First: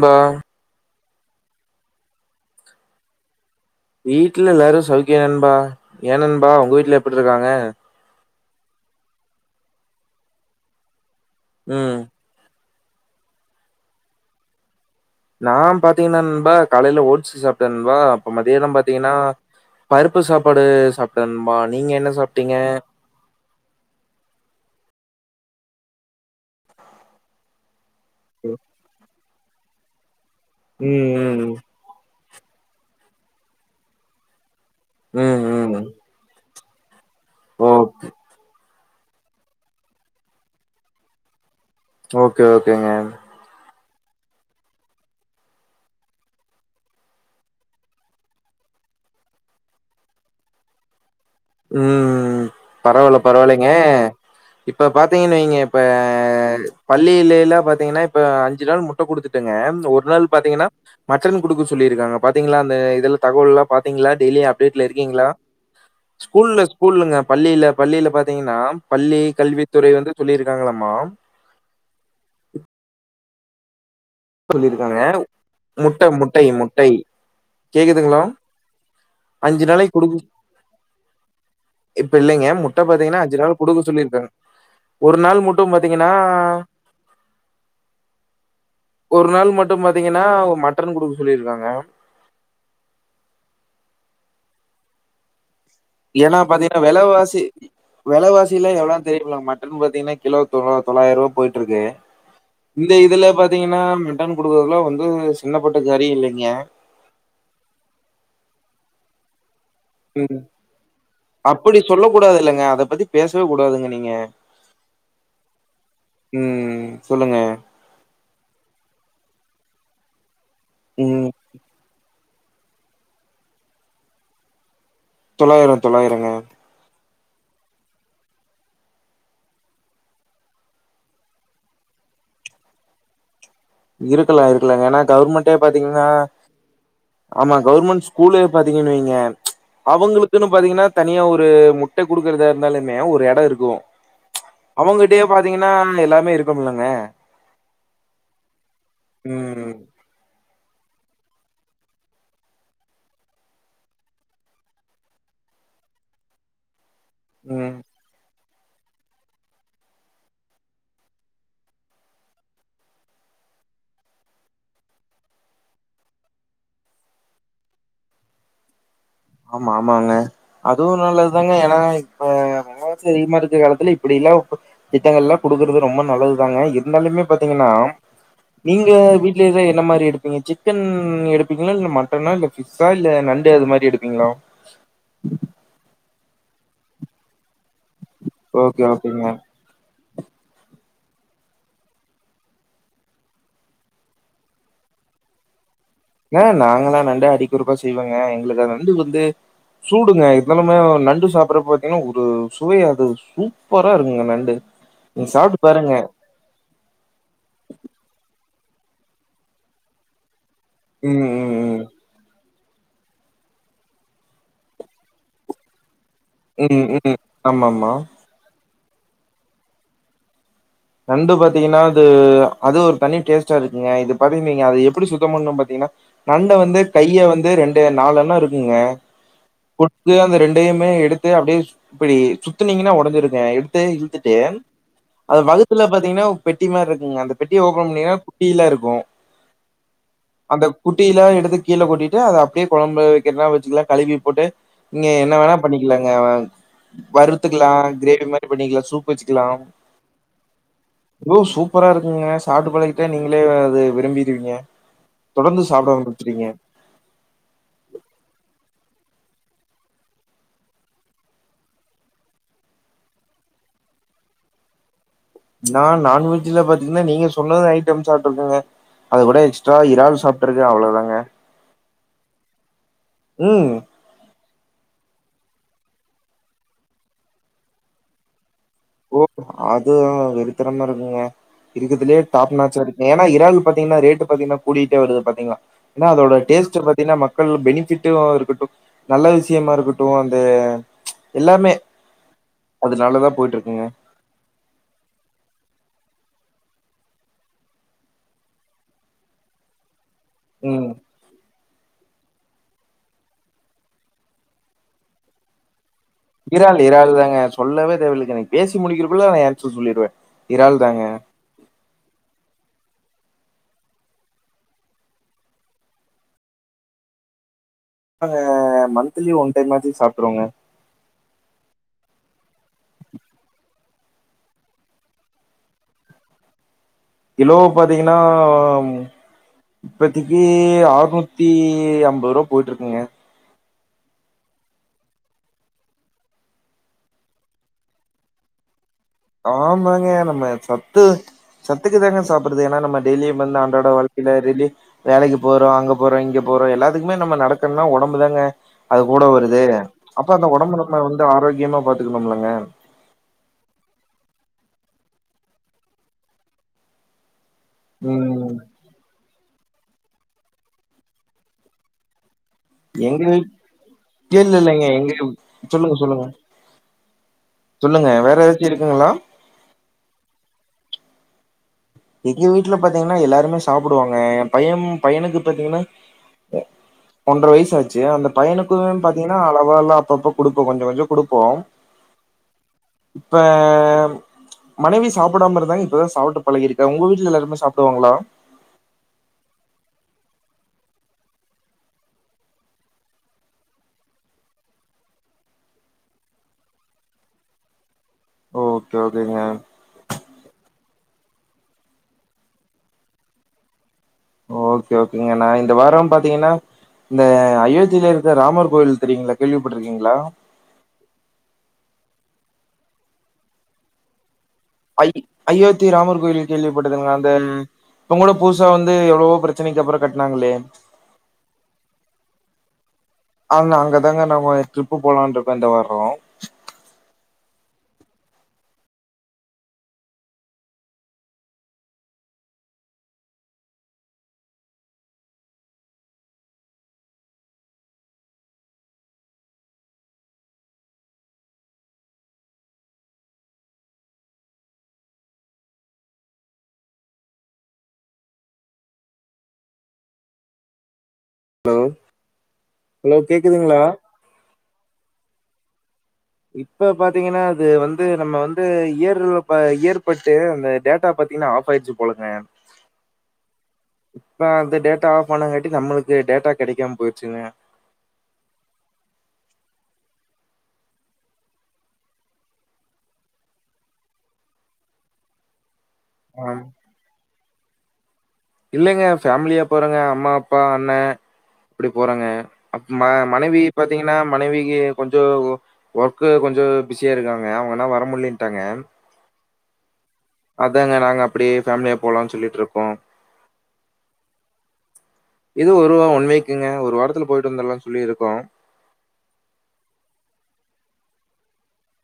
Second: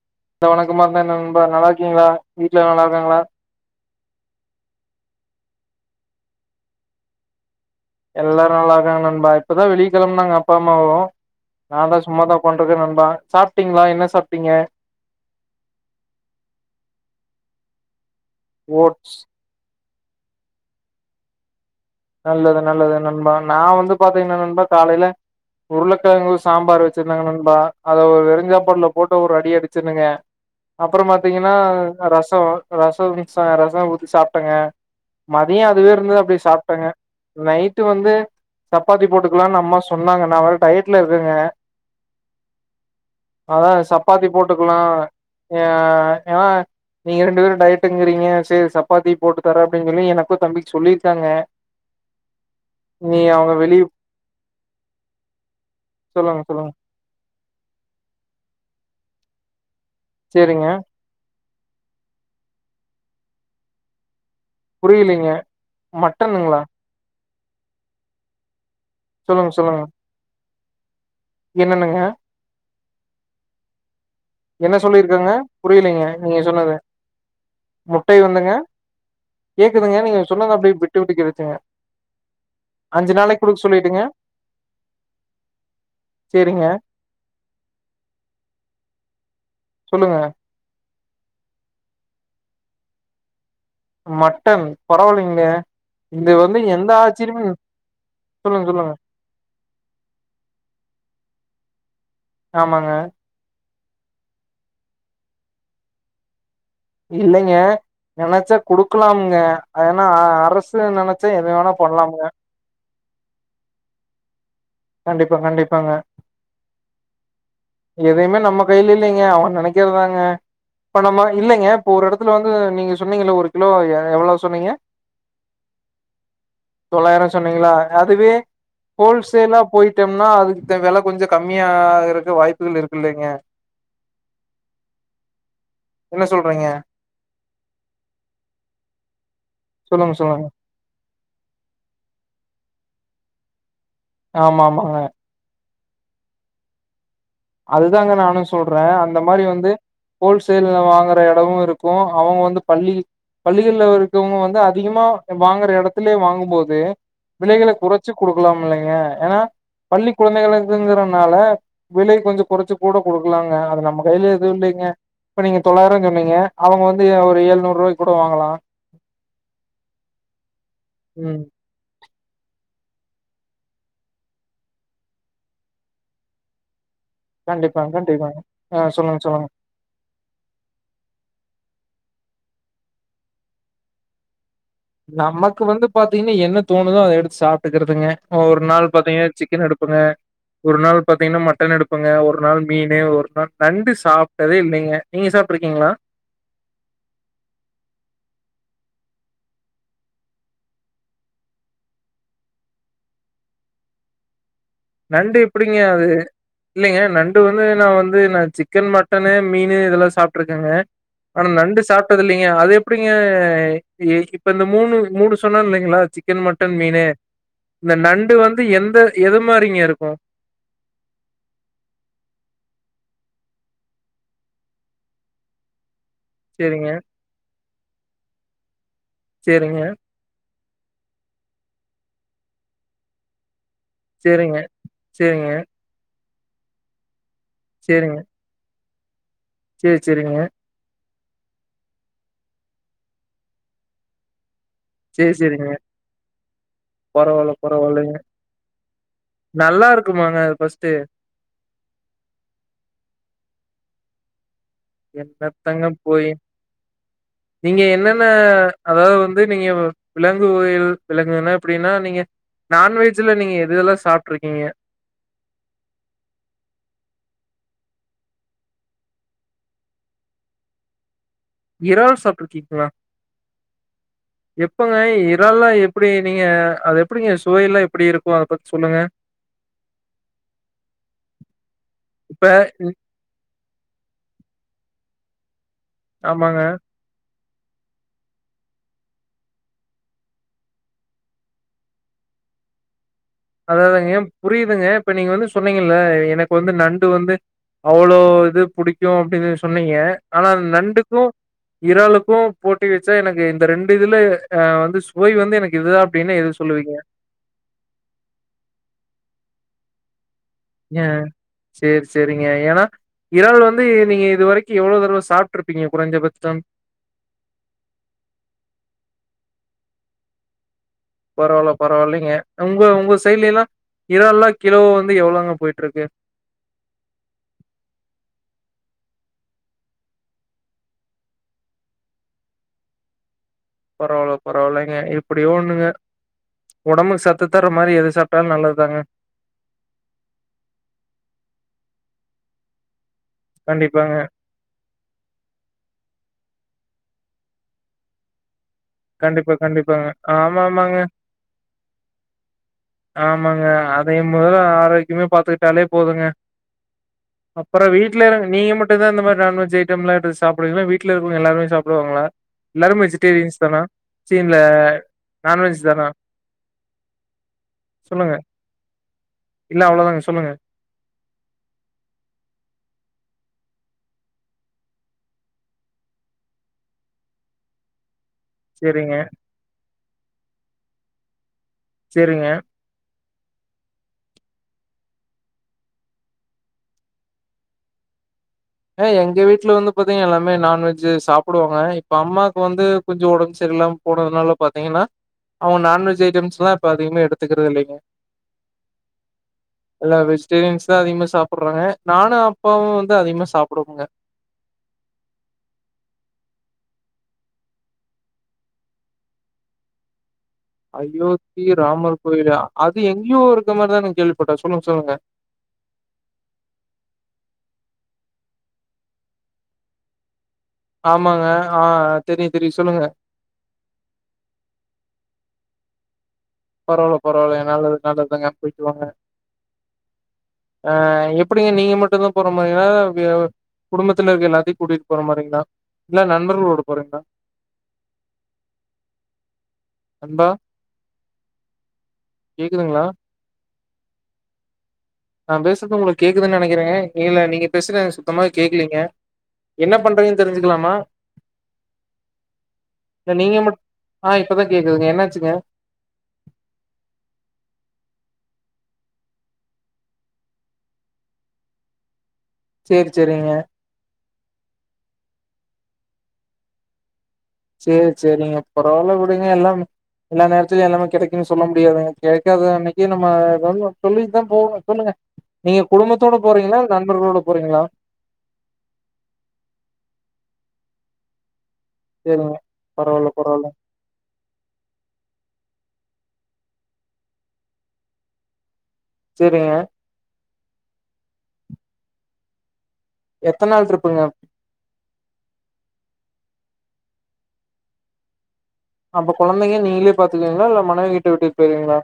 பா அ வணக்கமா இருந்தா என்ன நண்பா நல்லா இருக்கீங்களா வீட்ல எல்லா நல்லாருக்காங்களா? வீட்ல எல்லாரு சௌக்கியோ நண்பா ஏ நண்பா உங்க வீட்ல எப்டிருக்காங்க? எல்லாரு நல்லாருகாங்க நண்பா இப்பதா வெளிய கெளம்புனாங்க அப்பா அம்மாவு ம் நாந்தா சும்மாதா உக்கான்ட்ருக்க நண்பா சாப்ட்டிங்ளா என்ன சாப்ட்டிங்க? நா பாத்தீங்கனா நண்பா காலைல ஓட்ஸ் சாப்ட்டே நண்பா ப்ப மதியல்லா பாத்தீங்கன்னா ஓட்ஸ் பருப்பு சாப்பாடு சாப்ட்டே நண்பா நீங்க என்ன ஸ் நல்லது நல்லதுன் நண்பா நா வந்து பாத்தீங்னா நண்பா காலைல உருளக்கெழங்கு சாம்பார் வெச்சிருந்தாங்க நண்பா. அத ஒரு வெறுஞ்சாப்பாட்ல போட்டு ஒரு அடி அடிச்சனுங்க அப்புறோ ம் ம் பாத்தீங்கன்னா ரசோ ரசோ மிக்ஸ்சா ரசோ ஊத்தி சாப்டங்க ம் மதியோ ம் அதுவே இருந்துது அப்டியே சாப் டங்க ஓ நைட்டு வந்து சப்பாத்தி போட்டுக்கலானு அம்மா சொன்னாங்க நா வேற டயட்ல இருக்கங்க. ஓகே ஓகேங்க. அதா சப்பாத்தி போட்டுக்கலா எ ஏனா நீங்க ரெண்டு பேரு டயட்டுங்குறீங்க சேரி சப்பாத்தி போட்டு தர அப்டின் சொல்லி எனக்கு தம்பிக்கு சொல்லிர்க்காங்க. அ அ அ. பரவால பரவாலைங்க வெளிய இப்ப பாத்தீங்கன் வெய்ங்க இப்ப சொல்லுங்க சொல்லுங்க பள்ளியில எல்லா பாத்தீங்கனா இப்ப அஞ்சு நாள் முட்ட குடுத்துட்டுங்க ஒரு நாள் சேரிங்க பாத்தீங்கன்னா மட்டன் குடுக்க சொல்லிருக்காங்க பாத்தீங்களா அந்த இதுல் தகவல்லா பாத்தீங்களா டெய்லி அப்டேட்ல புரியலீங்க இருக்கீங்ளா? மட்டனுங்களா ஸ்கூல்ல ஸ்கூல்லுங்க பள்ளில பள்ளில பாத்தீங்கனா பள்ளி சொல்லுங்க சொல்லுங்க கல்வித்துறை வந்து சொல்லிருக்காங்களம்மா. என்னன்னுங்க? என்ன சொல்லியிருக்காங்க. சொல்லிருக்காங்க புரியலிங்க முட்டை நீங்க முட்டை சொன்னது முட்டை கேக்குதுங்களா? முட்டைய வந்துங்க நாளைக்கு கேக்குதுங்க குடுக்க நீங்க சொன்னது அப்டியே விட்டு விட்டு கேட்டுச்சுங்க. இப்ப இல்லைங்க முட்ட பாத்தீங்கனா அஞ்சு நாள் குடுக்க சொல்லிருக்காங். ஒரு நாள் முட்டும் பாத்தீங்கனா சேரிங்க ஒரு நாள் மட்டும் சொல்லுங்க பாத்தீங்கன்னா மட்டன் குடுக்க சொல்லிருக்காங்க. மட்டன் பரவாலிங்ளே. ஏனா பாத்தீங்கனா வெலவாசி வெலவாசி சொல்லுங்க எல்லா சொல்லுங்க எவளா தேடிபுல்லா மட்டன் பாத்தீங்கனா கிலோ தொளா தொளாய்ருவா போயிட்ருக்கு. ஆமாங்க இந்த இதுல பாத் தீங்கன்னா மிட்டன் குடுக்கறதுல்லா வந்து சின்ன பட்ட காரியோ இல்லைங்க. இல்லைங்க நெனச்சா குடுக்கலாம்ங்க. அது ஏனா அ ம். அரசு நெனச்சா எது வேணா அப்படி சொல்ல பண்லாமுங்க. கூடாது இல்லங்க அத பத்திப் பேசவே கூடாதுங்க நீங்க கண்டிப்பா கண்டிப்பாங்க ம் ம் சொல்லுங்க. எதையுமே நம்ம கையில இல்லைங்க அவங்க நெனைக்கிறதாங்க இப்ப நம்ம ம் இல்லைங்க இப்ப ஒரு எடத் துல வந்து நீங்க சொன்னீங்கள்ல ஒரு கிலோ எ எவ்ள சொன்னீங்க? தொளாயிரோ தொளாயிரங்க. தொளாயிரோ சொன்னீங்களா அதுவே ஹோல்சேலாப் போயிட்டோம்னா அதுக்கு தேவையல்ல கொஞ்ச கம்மியா ஆகறதுக்கு வாய்ப்புகள் இருக்குலேங்க இருக்கலா இருக்கலாங்க ஏன்னா கவர்மெண்ட்டே பாத்தீங்கன்னா என்ன சொல்றீங்க ஆமா கவர்மெண்ட் ஸ்கூல்லே பாத்தீங்கன்னு வைங்க சொல்லுங்க சொல்லுங்க அவங்களுக்குன்னு பாத்தீங்கன்னா தனியா ஒரு முட்டை குடுக்கறதாயிருந்தாலுமே ஒரு எடம் இருக்கு ஆமா ஆமாங்க அவங்கிட்டயே பாத்தீங்கன்னா எல்லாமே இருக்குமிலேங்க அதுதாங்க நானு சொல்றே அந்த மாரி ம் வந்து ஹோல்சேல்ல வாங்குற எடமு இருக்கு அவங்க வந்து பள்ளி பள்ளிகள்ல இருக்கவங்க வந்து அதிகமா வாங்குற எடத்துலே வாங்கும் போது விலைகளை ம் குறைச்சி குடு கலாமில்லீங்க ஏன்னா பள்ளி குழந்தைகங்கறனால விலைக் கொஞ்ச குறைச்சு கூட குடுக்கலாங்க அது நம்ம கையில எதுவு இல்லைங்க இப்ப நீங்க தொள்ளாயிரம்னு சொன்னீங்க அவ்ங்க வந்து ஒரு ஏழுநூறு ரூபாய்க்கு கூட வாங்கலா ஆமா ஆமாங்க அதுவு ம் நல்லதுதாங்க ஏன்னா ஆ [unintelligible] அதிகமா இருக்க காலத்துல இப்டி எல்லா திட்டங்கள் எல்லா குடுக்கறது ரொம்ப நல்லதுதாங்க இருந்தாலுமே பாத்தீங்கன்னா கண்டிப்பாங்க கண்டிப்பாங்க ஆ நீங்க சொல்லுங்க சொல்லுங்க வீடலேத இரு எந்த மாரி எடுப்பீங்க சிக்கன் எடுப்பீங்களா இல்ல மட்டனா இல்ல பிஷ்ஷா இல்ல நண்டு அது மாரி எடுப் ப்ங்களா நமக்கு வந்து பாத்தீங்கன்னா என்ன தோணுதோ அத எடுத்து சாப்பிட்டுக்கறதுங்க ஒரு ஓகே நாள் ஓகேங்க பாத்தீங்கன்னா சிக்கன் எடுப்பங்க ஒரு நாள் பாத்தீங்கன்னா மட்டன் எடுப்புங்க ஒரு நாள் மீனு ஒரு நாள் நண்டு சாப்பிட்டதே இல்லைங்க நீங்க சாப்பிட்டு இருக்கீங்களா ஆ நாங்கல்லா நண்டு அடிக்கொருக்கா செய்வாங்க எங்களுக்கு நண்டு வந்து சூடுங்க இருந்தாலுமே நண்டு சாப்பிடற பாத்தீங்கன்னா ஒரு சுவைய அது சூப்பரா இருக்குங்க நண்டு நீங்க நண்டு சாப்ட்டு எப்டிங்க பாருங்க அது இல்லைங்க நண்டு வந்து நா வந்து நா சிக்கன் மட்டனு மீனு இதெல்லா சாப்பிட்டுருக்கேங்க ம் நண்டு ம் சாப்டது இல்லைங்க அது எப்டிங்க இ இப்ப இந்த மூணு மூணு சொன்னேல்லைங்களா சி க்கன் மட்டன் ம் ம் மீனு ம் ஆமாமா இந்த நண்டு வந்து எந்த எது மாரிங்க இருக்கு நண்டு பாத்தீங்கன்னா அது அது ஒரு தனி டேஸ்டா இருக்குங்க இது பாத்தீங்கீங்க அது எப்டி சுத்தம் பண்ணும்னு பாத்தீங்கன்னா நண்ட வந்து சரிங்க, கைய வந்து ரெண்டு நாலுல்லா இருக்குங்க சேரிங்க இது அந்த ரெண்டையுமே எடுத்து அப்டியே இப்டி சுத்துனீங்கன்னா ஒடஞ்சிருக்கே எடுத்து து இழுந்துடு சரிங்க, அது சரிங்க, வகுத் உள்ள பாத்தீங்கன்னா பெட்டி மாரி இருக்குங்க அந்த பெட்டியை ஓபன் பண்ணிகளுன குடிய்ர்ல்லா இருக்கு சேரி செரிங்க அந்த குட்டிலா எடுத்து கீழே கொட்டிட்டு அத அப்டியே கொழம்பு வெகிறனா வச்சுக்கலா கழுவி போட்டு நீங்க சரி, என்ன வேணா சரிங்க. பண்ணிக்கலாங்க அவ பரவால்ல, வறுத்துக்கலா பரவால்லங்க. கிரேவி மாதிரி பண்ணிக்கலா சூப் வச்சுக்கலா நல்லா இருக்குமாங்க அது ஃபர்ஸ்ட்டு? அவ்ளோ சூப்பரா இருக்குங்க சாப்பட்டு பழகிட்ட நீங்களே அது விரும்பிடுவீங்க தொடர்ந்து என்னத்தங்க சாப்பிட போய் ஆரம்பச்சுறீங்க நீங்க என்னென்ன அதாவது வந்து நீங்க விலங்கு வகையில் விலங்குனா எப்டின்னா நீங்க நான்வெஜ்ஜூ நீங்க எதுெல்லா சாப்பிட்டுருக்கீங்க நான் நான்வெஜ்ல பாத்தீங்கன்னா நீங்க சொன்னது ஐட்டம் சாப்பிருக்கீங்க அது கூட எக்ஸ்ட்ரா இறால் சாப்பிட்டுருக்கு அவ்வளதாங்க இறால் சாப்பிருக்கீங்களா ம் எப்போங்க இறால்லா எப்படி நீங்க அது எப்டிங்க சுவையெல்லா எப்டி இருக் க்குவா அத பத்தி சொல்லுங்க ஓ அது வெறித்தரமா இருக்குங்க இருக்குதுலயே இப்ப டாப் நாச்சா இருக்கு ஏ ன்னா இறால் பாத்தீகன்னா ரேட்டு பாத்தீங்கனா கூடிகிட்டே வருது பாத்தீங்கங்ளா அதோட ஆமாங்க. டேஸ்ட்ட பத் பாத்தின்னா மக்கள் பெனிபிட்டு இருக்கட்டும் நல்ல விஷயமா இருக்கட்டு அந்த எல்லாமே அதுனால தா போயிட்ருக் அததாங்க ஏ புரியுதுங்க இப்ப நீங்க வந்து சொன்னீங்கல்ல எனக்கு வந்து நண்டு வந்து அவளோ இது புடிக்கு அப்டின்னு சொன்னீங்க ஆனா ம். நண்டுக்கு இறாலுக்கு போட்டி வச்சா எனக்கு இந்த ரெண்டு இதுல அ வந்து சுவை வந்து எனக்கு இதுதா இறால் இறால் தாங்க சொல்லவே தேவயில்லைங்க எனக்கு பேசி முடிக்கிருக்குள்ள ஏய்ஞ்சு சொல்லிருவே ஏ சேரி சேரிங்க ஏன்னா இறால் வந்து நீங்க இது வரைக்கு எவ்ளோ தடவ சாப்ட்டு இருப்பீங்க குறைஞ்ச பட்சம் அத மந்த்லி ஒன் டைம் ஆச்சு சாப்ட்ருவோங்க பரவால்ல பரவால்லைங்க உங்க உங்க சைட்லெல்லா இறால்லா கிலோ வந்து எவ்ளோங்க போயிட்ருக்கு கிலோ பாத்தீங்கன்னா இப்பத்திக்கி ஆறநூத்தி அம்பதுரூவா போயிட்ருக்குங்க பரவால்ல பரவால்லேங்க எப்புடியோ ஒண்ணுங்க ஒடம்புக்கு சத்து தர்ற மாரி எது சாப்ட்டாலு நல்லது தாங்க ஆமாங்க நம்ம சத்து சத்துக்கு தாங்க சாப்புட்றது ஏன்னா நம்ம டெய்லியும் வந்து அன்றாட கண்டிப்பாங்க வாழ்க்கையில டெலி வேலக்கி போறோ அங்க போறோ இங்க போறோ எல்லாத்துக்குமே நம்ம நடக்கணுன்னா ஒடம்பு தாங்க அது கூட கண்டிப்பா வருது கண்டிப்பாங்க அப்போ அந்த ஆமா ஒடம்ப ஆமாங்க நம்ம வந்து ஆரோக்கியமா பாத்துக்கணும்லங்க ஆமாங்க அதயே மொதல்ல ஆரோக்கியமா பாத்துக்கிட்டாலே போதுங்க அப்பறோ வீட்ல இருங்க ம் நீங்க மட்டுந்தா இந்த மாரி நான்வெஜ் ஐட் ட்டம்லா எடுத்து சாப்புடுவீங்களா வீட்ல இருக்கவுங்க எல்லாருமே சாப்புடுவாங்களா எல்லாரும் வெஜிடேரியன்ஸ் தானா சீ ங்கே இல்ல இல்லல்லேங்க இங்க நான்வெஜ் சொல்லுங்க தானா சொல்லுங்க சொல்லுங்க வேற எதாச்சு இருக்குங்களா இல்ல அவ்ளோதாங்க சொல்லுங்க எங்க வீட்டுல பாத்தீங்கன்னா எல்லாருமே சாப்புடுவாங்க எம் பயம் பையனுக்கு பாத்தீங்கன்னா எ ஒன்றர வயசு ஆச் சேர் அந்த பையனுக்கும் சேரிங்க பாத்தீங்கன்னா அளவா எல்லா அப்பப்ப குடுப்போ கொஞ்ச கொஞ்ச குடுப்போம் செரிங்க இப்ப மனைவி சாப்புடாம இருந்தாங்க இப்பதா சாப்புட்டு பழகி இருக் ங்க உங்க வீட்ல எல்லாருமே சாப்புடுவாங்களா அ எங்க வீட்டுல வந்து பாத்தீங்க எல்லாமே நான்வெஜ்ஜு சாப்புடுவாங்க இப்ப அம்மாக்கு வந்து கொஞ்ச ஓடம்பு சரியில்லாம போனதுனால பாத்தீங்கென்னா அவுங்க நான்வெஜ் ஐட்டம்ஸ்லா இப்ப அதிகமா எடுத்துக்குறது இல்லேங்க ஓ ஓகே ஓகேங்க எல்லா வெஜிடேரியன்ஸ் தா அதிகமா சாப்புட்றாங்க நானு அப்பாவும் வந்து அதிகமா சாப்புடுவோங்க ஓகே ஓகேங்க நா இந்த வாரம் பாத்தீங்கென்னா இந்த அயோத்தில இருக்குற ராமர் கோயில் தெரியுங்களா கேள்விப்பட்ருக்கீங்களா அயோத்தி ராமர் கோயிலா அது எங்கேயோ இருக்கற் மாரிதான கேள்விப்பட்டே சொல்லுங்க ஐ சொல்லுங்க அயோத்தி ராமர் கோயில் கேள்விப்பட்டதுங்களா அந்த இப்பங் கூட புதுசா வந்து எவ்வளவோ பிரச்சனைக்கு அப்பறோ கட்னாங்களே ஆமாங்க ஆ தெரியு தெரியு சொல்லுங்க ஆனா அங்கதாங்க நம்ம ட்ரிப்பு போலான்ருக்கோ இந்த வாரோம் பரவால்ல பரவால்ல என் நல்லது நல்லதுதாங்க போய்ட்டு வாங்க ஆ எப்புடிங்க நீங்க மட்டுந்தா போற மாரியா [unintelligible] குடும்பத்துல இருக்க எல்லாத்தையு கூட்டிட்டு போற மாரிங்ளா இல்ல நண்பர்களோட போறீங்ளா நண்பா கேக்குதுங்களா நான் பேசறது உங்களுக்கு கேக்குதுன்னு நெனைக்கிற இல்ல நீங்க பேசுறது சுத்தமா கேக்கலீங்க என்ன பண்றீங்கன்னு தெரிஞ்சுக்கலாமா ஹலோ இல்ல நீங்க மட் கேக்குதுங்களா ஆ இப்பதா கேக்குதுங்க என்னாச்சுங்க இப்ப பாத்தீங்கன்னா அது வந்து நம்ம வந்து இயர்லூப்பா இயர்பட்டு அந்த டேட்டா பாத்தீங்கன்னா ஆப் கட் ஆயிருச்சு போலங்க சேரி சேரிங்க இப்ப அந்த டேட்டா ஆஃப் ஆனாங்காட்டி நம்மளுக்கு டேட்டா கெடைக்காம போயிருச்சுங்க சேரி சேரிங்க பரவால்ல விடுங்க எல்லா எல்லா நேரத்துலயு எல்லாமே கெடைக்குன்னு சொல்ல முடியாதுங்க கெடைக்காத அன்னைக்கு நம்ம ஏதாச்சு சொல்லிட்டுதா போனு சொல்லுங்க நீங்க குடும்பத்தோட ஆம். போறீங்களா இல்ல நண்பர்களோட போறீங்களா இல்லங்க பேமிலியாப் போறங்க அம்மா அப்பா அண்ண அப்டி போறேங்க சேரிங்க அப்ப ம பரவால்ல பரவால்ல மனைவிப் பாத்தீங்கன்னா மனைவிக்கு கொஞ்சோ ஒர்க்கு கொஞ்சோ பிஸியா இருக்காங்க அவங்கனால வர முடிலன்ட்டாங்க சேரிங்க அதாங்க நாங்க அப்டி பேமிலியா போலானு சொல்லிட்ருக்கோ எத்த நாள் ட்ரிப்புங்க இது ஒருவ ஒன் வீக்குங்க ஒரு வாரத்துல போயிட்டு வந்தர்லானு சொல்லிருக்கோ அப்ப கொழந்தீங்க நீங்களே பாத்துக்குவீங்களா இல்ல மனைவிகிட்ட விட்டுட்டு பேய்ருவீங்களா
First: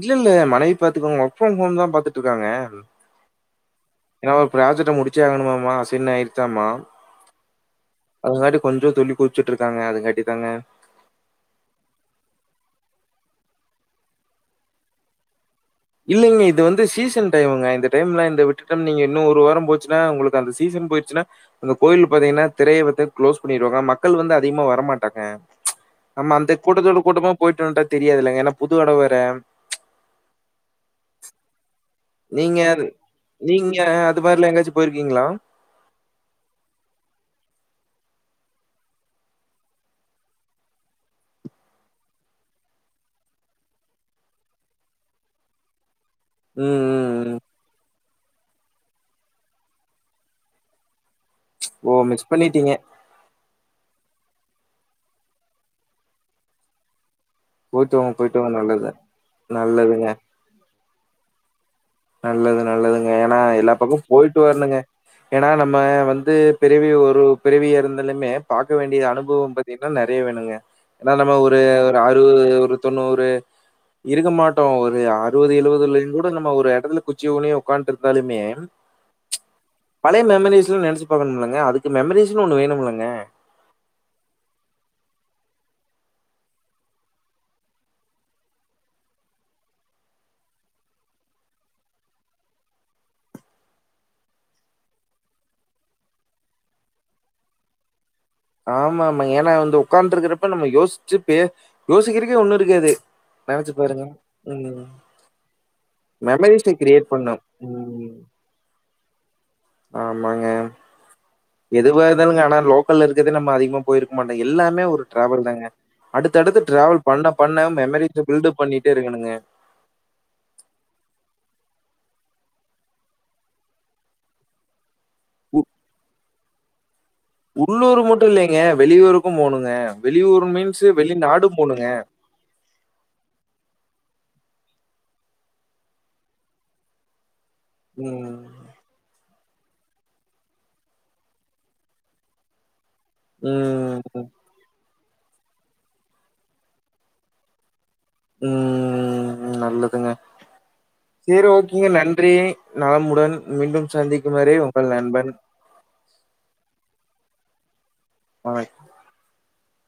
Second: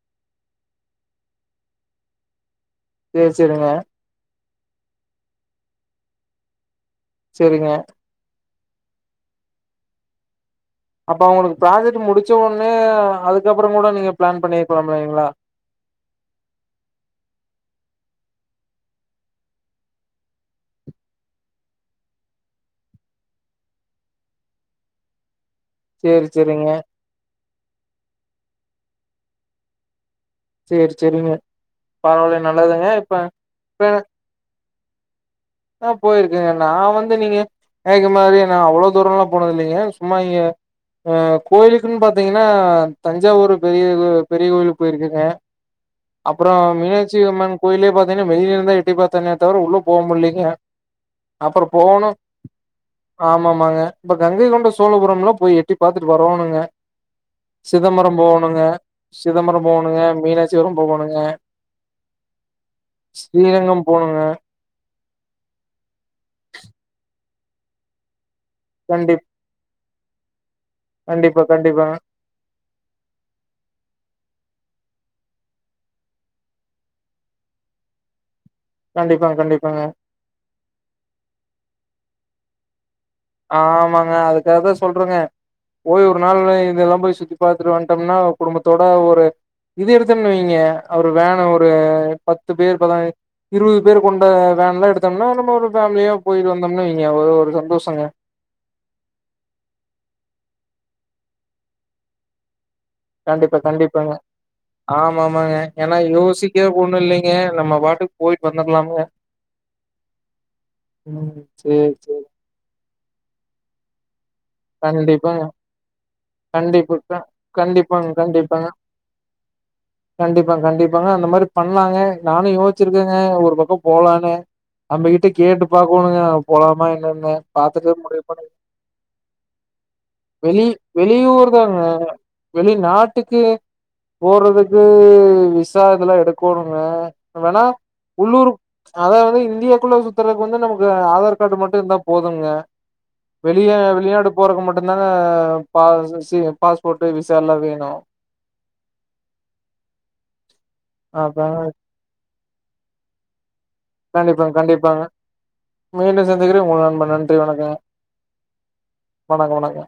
இல்ல இல்ல மனைவி பாத்துக்குவாங்க ஒர்க் ஃப்ரம் ஹோம்தா பாத்துட்ருக்காங்க சேரி சேரிங்க ஏன்னா ஒரு ப்ராஜெக்ட முடிச்சே ஆகணுமமா அசைன் ஆயிர்ச்சாமா சேரிங்க அதங்காட்டி கொஞ்ச துள்ளி குதுச்சுட்ருக்காங்க அதுங்காட்டிதாங்க அப்ப அவுங்களுக்கு ப்ராஜெக்ட் முடிச்ச ஒன்னே அதுக்கப்பறங் கூட நீங்க பிளான் பண்ணிருக்கலாமில்லீங்ளா இல்லைங்க இது வந்து சீசன் டைமுங்க இந்த டைம்லா இந்த விட்டுட்டோனு வைங்க இன்னு ஒரு வாரம் போச்சுன்னா உங்களுக்கு அந்த சீசன் போய் ருச்சுனா அந்த கோயிலு பாத்தீங்கன்னா திரையவிட்டு குளோஸ் பண்ணிருவாங்க மக்கள் வந்து அதிகமா வரமாட்டாங்க ச் சேரி நம்ம அந்த சேரிங்க கூட்டத்தோட கூட்டமா போய்ட்டு வன்ட்டா தெரியாதுல்லங்க ஏன்னா புது எடோ வேற சேரி சேரிங்க பரவால நல்லதுங்க இப்ப அ துப்பார்ட்ல எங்காச்சு போயிருக்கீங்களா ஆ போயிருக்கேங்க நான் வந்து நீங்க ஏக்கு மாதிரி நா அவ்ளோ தூரோல்லா போனதில்லீங்க சும்மா இங்க ஆ கோயிலுக்குனு பாத்தீங்கன்னா அ தஞ்சாவூர் பெரிய கோய் பெரிய கோயிலுக்கு போயிருக்கங்க அப்றோ ம், மீனாட்சி ம், ம். அம்மன் கோயில்லயே பாத்தீங்கன்னா வெளிய நின்னுதா எட்டி பாத்தனே தவர உள்ள போக முடிலீங் [unintelligible] அப்பரோ ஓ! போன மிஸ் பண்ணிட்டீங்க. ஆமாமாங்க இப்ப கங்கை கொண்ட சோழபுரம்லா போய் எட்டி பாத்துட்டு வர்ரோணுங்க போயிட்டு வாங்க, சிதம்பரம் போயிட்டு வாங்க. போவோணுங்க நல்லது. சிதம்பரம் போவோணுங்க நல்லதுங்க. மீனாட்சிபுரம் போவோணுங்க நல்லது நல்லதுங்க ஏன்னா எல்லா ஸ்ரீரங்கம் பக்கமு போணுங்க போயிட்டு வரணுங்க ஏன்னா நம்ம வந்து பிறவி ஒரு பிறவி இருந்தலுமே பாக்க வேண்டிய கண்டிப் அனுபவம் போய் ப்டின்னா நெறைய வேணுங்க ஏன்னா நம்ம கண்டிப்பா ஒரு கண்டிப்பாங்க ஒரு ஆறு ஒரு ஒரு தொண்ணூறு இருக்க மாட்டோ ஒரு அறுவது எழுவதுலயுங்கூட நம்ம ஒரு எ பல்லு குச்சி ஊனி ஒக்கான்ட்டு இருந்தாலுமே கண்டிப்பாங் கண்டிப்பாங்க பழையமெமரிஸ்லா நெனச்சி பாக்கணுமிலங்க அதுக்கு மெமரிஸ்னு ஒன்னு வேணும்லங்க ஆமாங்க அதுக்காகதா சொல்றங்க போய் ஒரு நாள்ன இதெல்லா போய் சுத்தி பாத்துட்டு வன்டம்னா குடும்பத்தோட ஒரு இது எடுத்தம்ன்னு வய்ங்க ஒரு வேனு ஒரு பத்து பேர் பத இருவது பேர் கொண்ட வேன்லா எடுத்தம்னா நம்ம ஒரு ஃபேம்லியா போய்ட்டு வந்தம்னு வய்ங்க ஒரு ஒருசந்தோஷங்க ஆமாமா ஏன்னா வந்து ஒக்காண்ட்ருக்கறப்ப நம்ம யோசிச்சு பே யோசிக்கறக்கே ஒன்னு இருக்காது கண்டிப்பா நெனச்சு பாருங்க. கண்டிப்பாங்க ம். ஆமாமாங்க ஏனா யோசிக்க மெமரீஸ ஒண்ணு கிரியேட் இல்லைங்க பண்ணும். நம்ம ம். பாட்டுக்கு போய் வந்தர்லாம்ங்க ஆமாங்க ம். சரி, சரி. எதுவாருந்தாலுங்க ஆனா லோக்கல்ல இருக்கது நம்ம அதிகமா போய்ருக்க மாட்டோ எல்லாமே ஒரு கண்டிப்பாங்க. டிராவல் தாங்க அடுத்தடுத்து டிராவல் கண்டிப்பா. பண்ண பண்ண கண்டிப்பாங்க, மெமரிஸ்ஸ பில்டப் கண்டிப்பாங்க. பண்ணிட்டே இருக்கணுங்க கண்டிப்பா கண்டிப்பாங்க அந்த மாரி பண்லாங்க நானு யோசிச்சிருக்கேங்க ஒரு பக்கோ போலானு நம்மகிட்ட கேட்டு பாக்கோணுங்க போலாமா என்னன்னு பாத்துட்டு உள்ளூர் முடிவு மட்டு பண்ணி இல்லைங்க வெளியூருக்கு போணுங்க வெளியூரு வெளி மீன்ஸ்ஸு வெளிநாடு வெளியூர் தாங்க. போணுங்க வெளிநாட்டுக்கு போறதுக்கு விசா இதெல்லா எடுக்கோணுங்க வேணா ம். உள்ளூரு அதாவ்து இந்தியாக்குள்ள சுத்தறக்கு வந்து நமக்கு ஆதார் காடு மட்டு இருந்தா போதும்ங்க வெளிய ம். வெளிநாடு போறக்கு மட்டுந்தாங்க பாஸ் சி பாஸ்போட்டு விசாயல்லா வேணு ம் நல்லதுங்க சேரி அதாங்க ஓகேங்க நன்றி நலமுடன் மீண்டும் சந்திக்கும் கண்டிப்பாங்க வரை உங்கள் கண்டிப்பாங்க நண்பன் மீண்டும் சந்திக்கிறே உங்கள் நண்பன் நன்றி வணக்கங்க ஆ வணக்க வணக்க